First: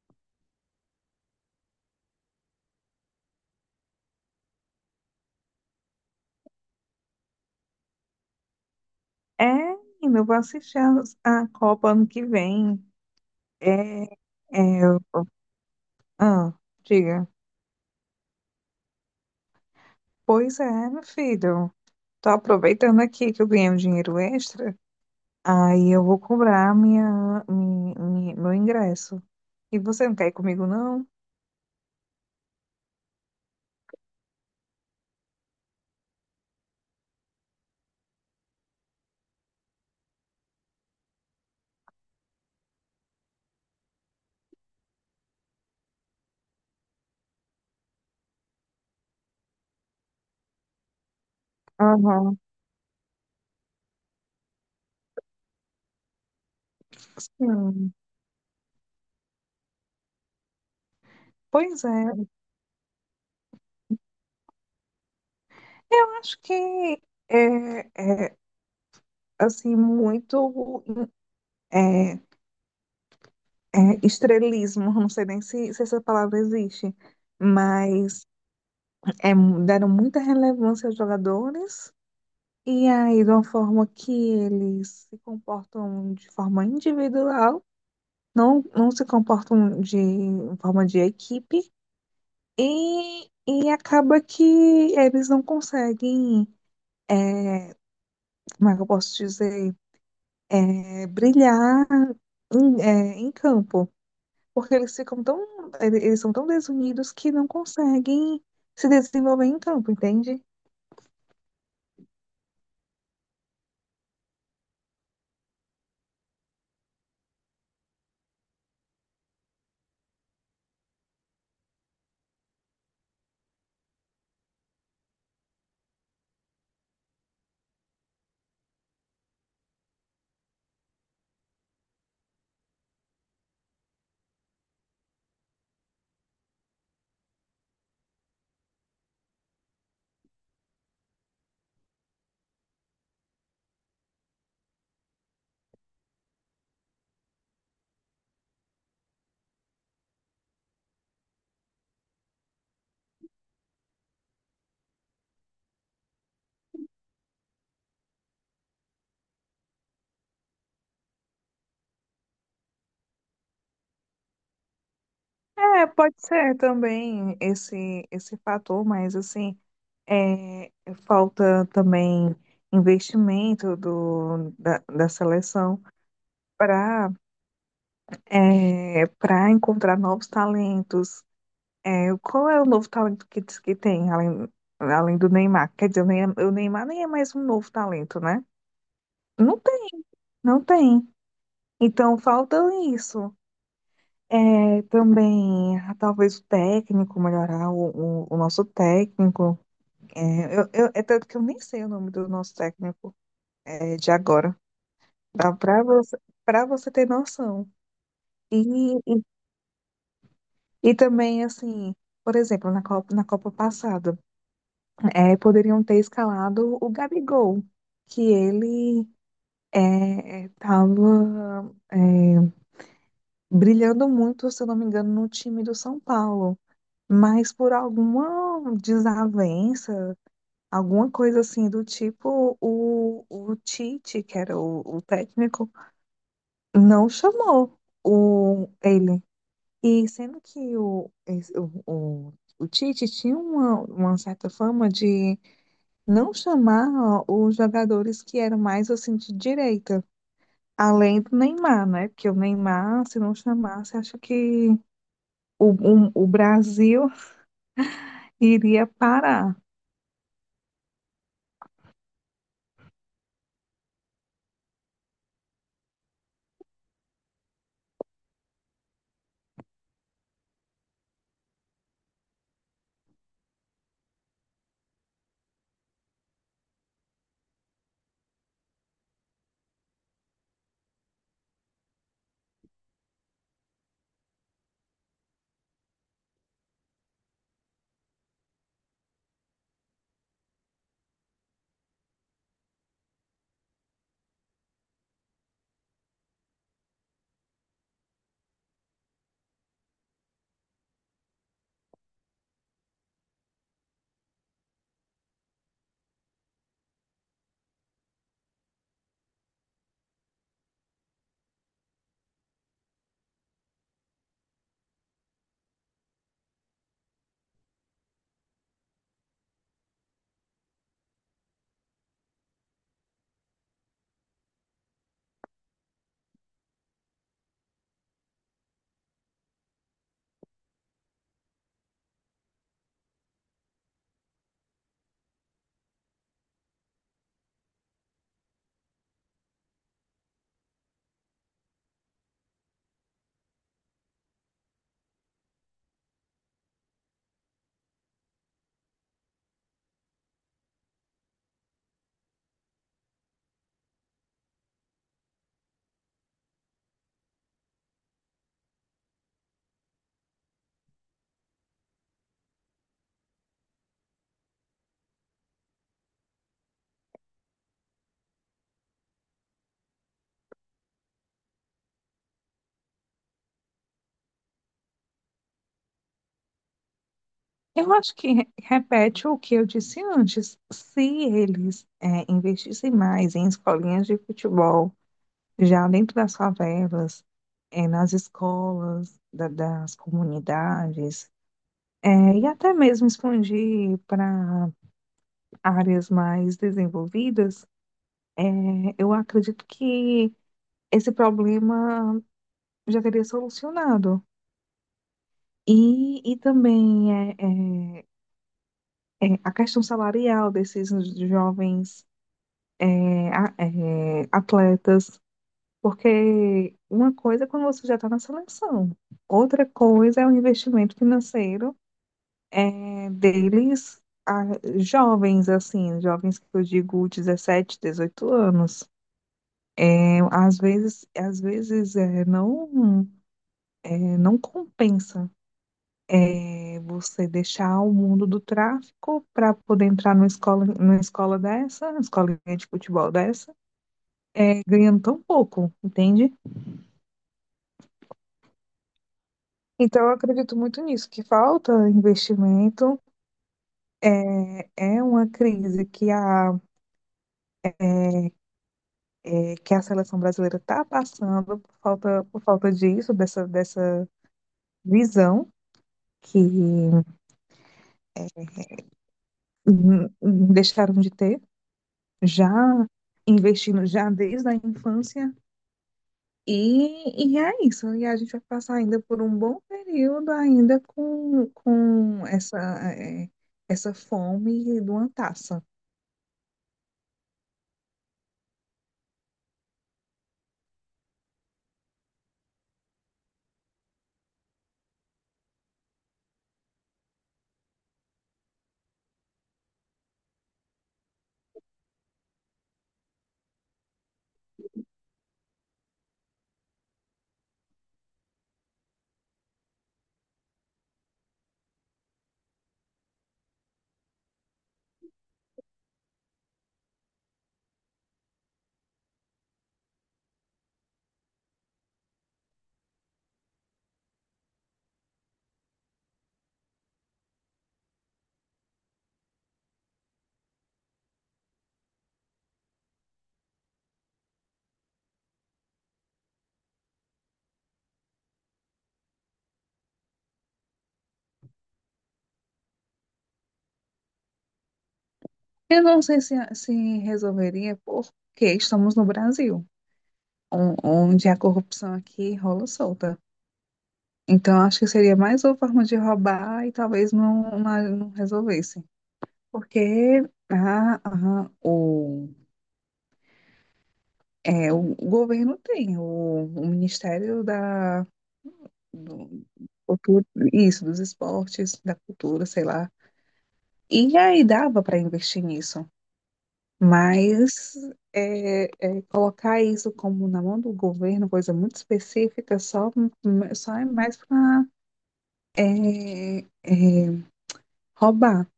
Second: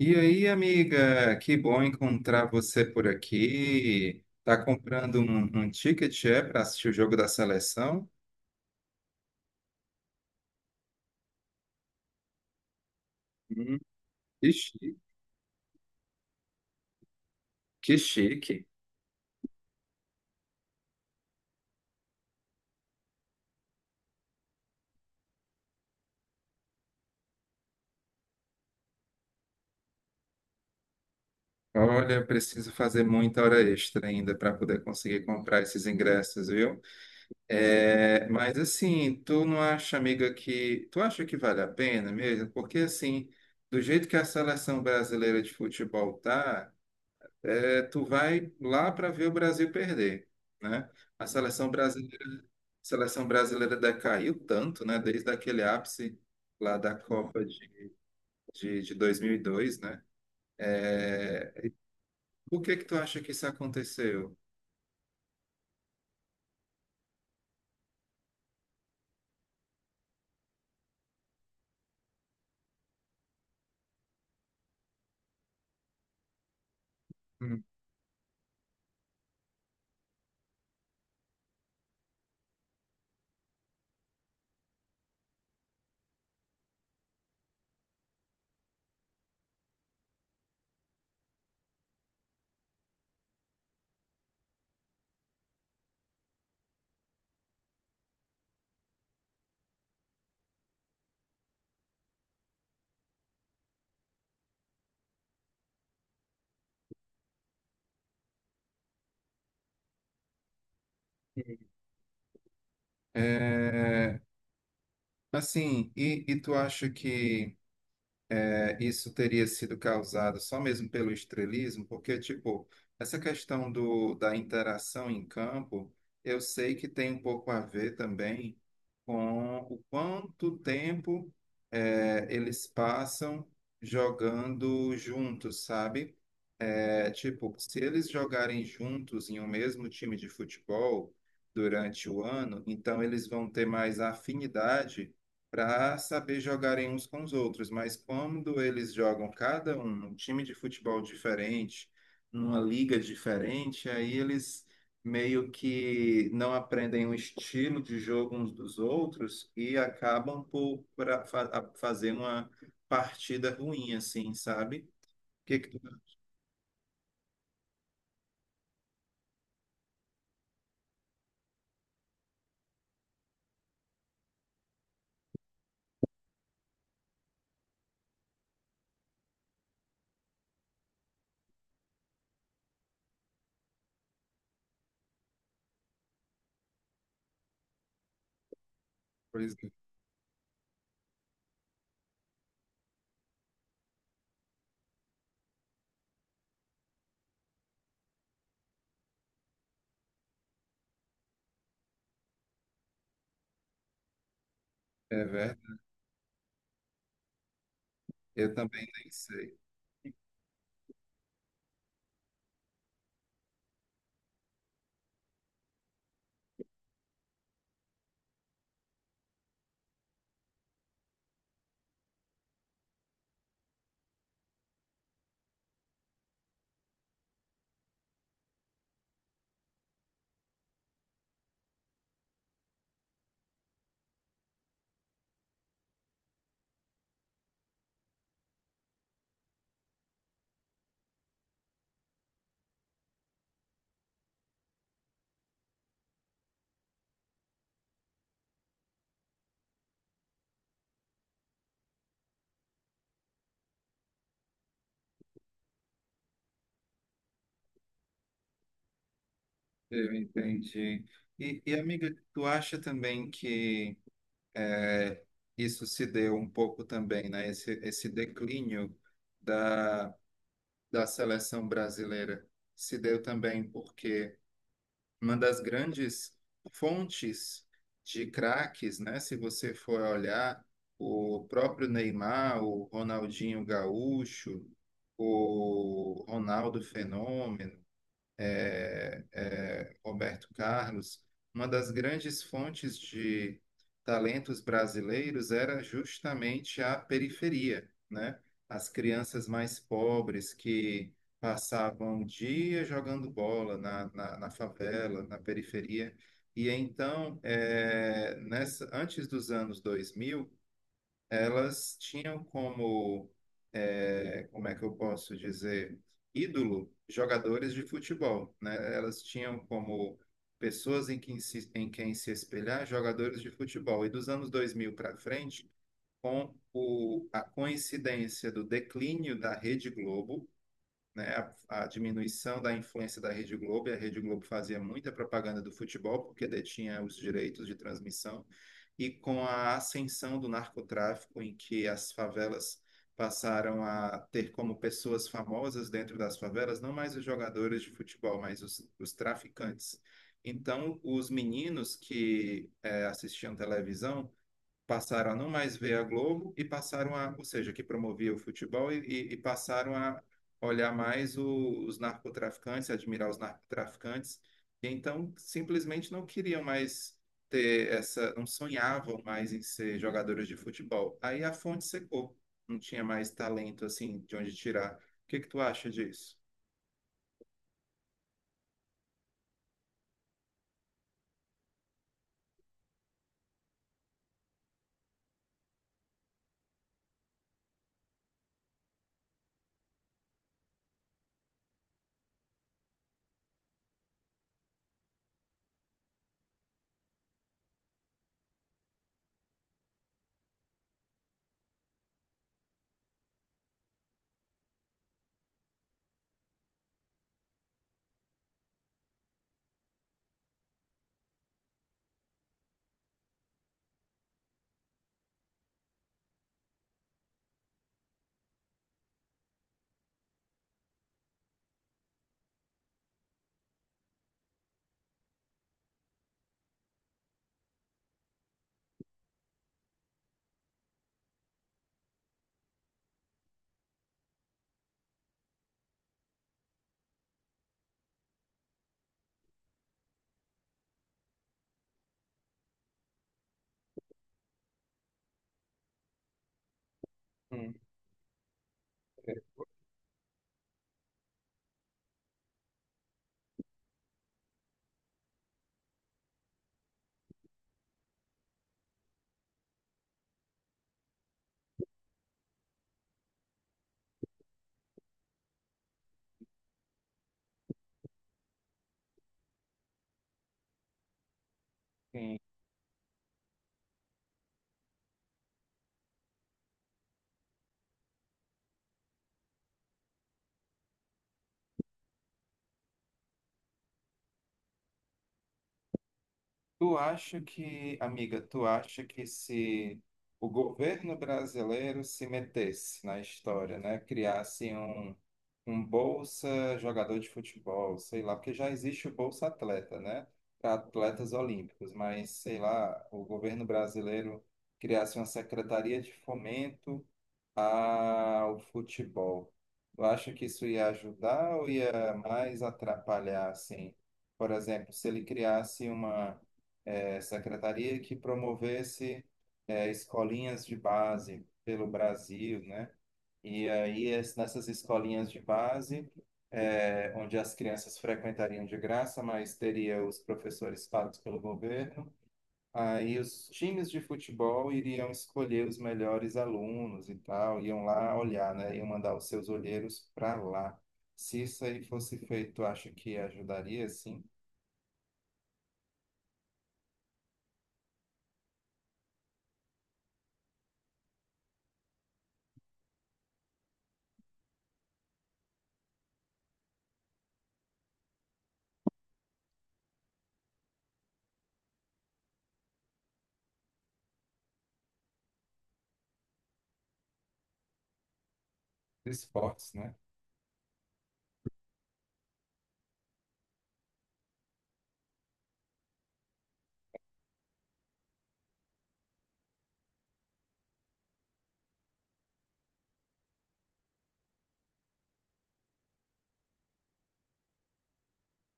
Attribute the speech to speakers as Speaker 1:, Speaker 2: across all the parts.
Speaker 1: E aí, amiga, que bom encontrar você por aqui. Tá comprando um ticket, para assistir o jogo da seleção?
Speaker 2: É, menina, eu vou assistir a Copa ano que vem.
Speaker 1: Hum,
Speaker 2: É, é,
Speaker 1: que chique.
Speaker 2: eu- ah, Diga.
Speaker 1: Que chique.
Speaker 2: Pois é, meu filho. Tô aproveitando aqui que eu ganhei um dinheiro extra. Aí eu vou cobrar meu ingresso. E você não quer ir comigo, não?
Speaker 1: Olha, eu preciso fazer muita hora extra ainda para poder conseguir comprar esses ingressos, viu? É, mas assim, tu não acha, amiga, que tu acha que vale a pena mesmo? Porque assim, do jeito que a seleção brasileira de futebol tá tu vai lá para ver o Brasil perder, né? A seleção brasileira,
Speaker 2: Aham,
Speaker 1: a seleção brasileira decaiu tanto, né? Desde aquele ápice lá da Copa de,
Speaker 2: sim.
Speaker 1: de, de 2002, né? É,
Speaker 2: Pois é.
Speaker 1: por que que tu acha que isso aconteceu?
Speaker 2: Eu acho que é, é assim, muito é, estrelismo. Não sei nem se essa palavra existe.
Speaker 1: Hum.
Speaker 2: Mas é, deram muita relevância aos jogadores, e aí, de uma forma que eles se comportam de forma individual, não se comportam de forma de equipe, e acaba que eles não conseguem, como é que eu posso dizer, brilhar em campo, porque eles ficam tão, eles são tão desunidos que não conseguem se desenvolver em campo, entende?
Speaker 1: É, assim, e tu acha que isso teria sido causado só mesmo pelo estrelismo, porque, tipo, essa questão do, da interação em campo, eu sei que tem um pouco a ver também com o quanto tempo eles passam jogando juntos, sabe? É tipo, se eles jogarem juntos em um mesmo time de futebol durante o ano, então eles vão ter mais afinidade para saber jogarem uns com os outros. Mas quando eles jogam cada um num time de futebol diferente, numa liga diferente, aí eles meio que não aprendem o estilo de jogo uns dos outros e acabam por pra, fa- a- fazer uma partida ruim, assim, sabe? O que que tu...
Speaker 2: É, pode ser também esse fator, mas assim, é, falta também investimento da seleção para para encontrar novos talentos. É, qual é o novo talento que diz que tem, além do Neymar? Quer dizer, o Neymar nem é mais um novo talento, né?
Speaker 1: Pois
Speaker 2: Não
Speaker 1: é.
Speaker 2: tem, não tem. Então falta isso. É, também, ah, talvez o técnico, melhorar o nosso técnico. É, É tanto que eu nem sei o nome do nosso técnico, é, de agora.
Speaker 1: É
Speaker 2: Dá
Speaker 1: verdade.
Speaker 2: para você ter noção.
Speaker 1: Eu também
Speaker 2: E,
Speaker 1: nem
Speaker 2: e,
Speaker 1: sei.
Speaker 2: e também, assim, por exemplo, na Copa passada, é, poderiam ter escalado o Gabigol, que ele é, estava brilhando muito, se eu não me engano, no time do São Paulo. Mas por alguma desavença, alguma coisa assim do tipo, o Tite, que era o técnico, não chamou ele. E sendo que o, esse- o Tite tinha uma certa fama de não chamar os jogadores que eram mais assim de direita, além do Neymar, né? Porque o Neymar, se não chamasse, acho que o Brasil iria parar.
Speaker 1: Eu entendi. Amiga, tu acha também que é, isso se deu um pouco também, né? Esse declínio da, da seleção brasileira se deu também porque uma das grandes fontes de craques, né? Se você for olhar, o próprio Neymar, o Ronaldinho Gaúcho, o Ronaldo Fenômeno, Roberto Carlos, uma das grandes fontes de talentos brasileiros era justamente a periferia, né? As crianças mais pobres que passavam o dia jogando bola na favela, na periferia. E então, antes dos anos 2000 elas tinham como, como é que eu posso dizer, ídolo jogadores de futebol, né? Elas tinham como pessoas em quem se espelhar jogadores de futebol. E dos anos 2000 para frente, a coincidência do declínio da Rede Globo, né, a diminuição da influência da Rede Globo, e a Rede Globo fazia muita propaganda do futebol, porque detinha os direitos de transmissão, e com a ascensão do narcotráfico, em que as favelas passaram a ter como pessoas famosas dentro das favelas, não mais os jogadores de futebol, mas os traficantes. Então, os meninos que assistiam televisão passaram a não mais ver a Globo e passaram a, ou seja, que promovia o futebol e passaram a olhar os narcotraficantes, admirar os narcotraficantes, e então simplesmente não queriam mais ter essa, não sonhavam mais em ser jogadores de futebol. Aí a fonte secou, não tinha mais talento assim de onde tirar. O que que tu acha disso?
Speaker 2: Eu acho que repete o que eu disse antes. Se eles é, investissem mais em escolinhas de futebol, já dentro das favelas, é, nas escolas das comunidades, é, e até mesmo expandir para áreas mais desenvolvidas, é, eu acredito que esse problema já teria solucionado. E, e também é, É a questão salarial desses jovens é, é, atletas, porque uma coisa é quando você já está na seleção, outra coisa é o investimento financeiro, é, deles, a- jovens, assim, jovens que eu digo 17, 18 anos. É, às vezes é, é, não compensa é, você deixar o mundo do tráfico para poder entrar numa escola dessa, numa escolinha de futebol dessa, é, ganhando tão pouco, entende?
Speaker 1: Hum,
Speaker 2: Então, eu acredito muito nisso, que falta investimento. É uma crise que que a seleção brasileira está passando por falta disso, dessa visão que deixaram de ter,
Speaker 1: sim.
Speaker 2: já investindo já desde a infância. É isso. E a gente vai passar ainda por um bom período ainda com essa, é, essa fome de uma taça.
Speaker 1: Tu acha que, amiga, tu acha que se o governo brasileiro se metesse na história, né, criasse um, um Bolsa jogador de futebol, sei lá, porque já existe o Bolsa Atleta, né, para atletas olímpicos, mas sei lá, o governo brasileiro criasse uma secretaria de fomento ao futebol. Tu acha que isso ia ajudar ou ia mais atrapalhar, assim? Por exemplo, se ele criasse uma secretaria que promovesse escolinhas de base pelo Brasil, né? E aí, nessas escolinhas de base, onde as crianças frequentariam de graça, mas teria os professores pagos pelo governo, aí os times de futebol iriam escolher os melhores alunos e tal, iam lá olhar, né? Iam mandar os seus olheiros para lá. Se isso aí fosse feito, acho que ajudaria, sim,
Speaker 2: Eu não sei se resolveria porque estamos no Brasil, onde a corrupção aqui rola solta. Então, acho que seria mais uma forma de roubar e talvez não resolvesse. Porque a, a- o, o governo tem, o Ministério
Speaker 1: os
Speaker 2: do,
Speaker 1: esportes, né?
Speaker 2: Cultura- isso, dos esportes, da cultura, sei lá. E aí dava para investir nisso. Mas colocar isso como na mão do governo, coisa muito específica, só, só é mais para roubar,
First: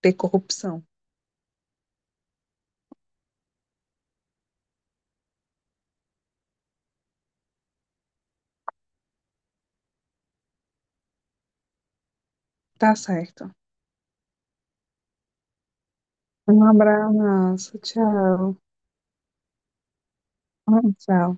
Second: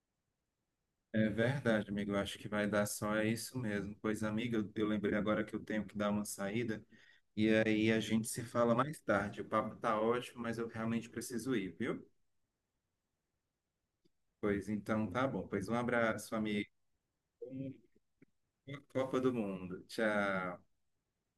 Speaker 2: ter corrupção.
Speaker 1: É verdade, amigo. Eu acho que vai dar só é isso mesmo. Pois, amiga, eu lembrei agora que eu tenho que dar uma saída. E aí a gente se fala mais tarde. O papo tá ótimo, mas eu realmente preciso ir, viu?
Speaker 2: Tá certo.
Speaker 1: Pois então tá bom. Pois um abraço,
Speaker 2: Um
Speaker 1: amigo.
Speaker 2: abraço, tchau.
Speaker 1: Boa Copa do Mundo. Tchau.
Speaker 2: Ah, tchau.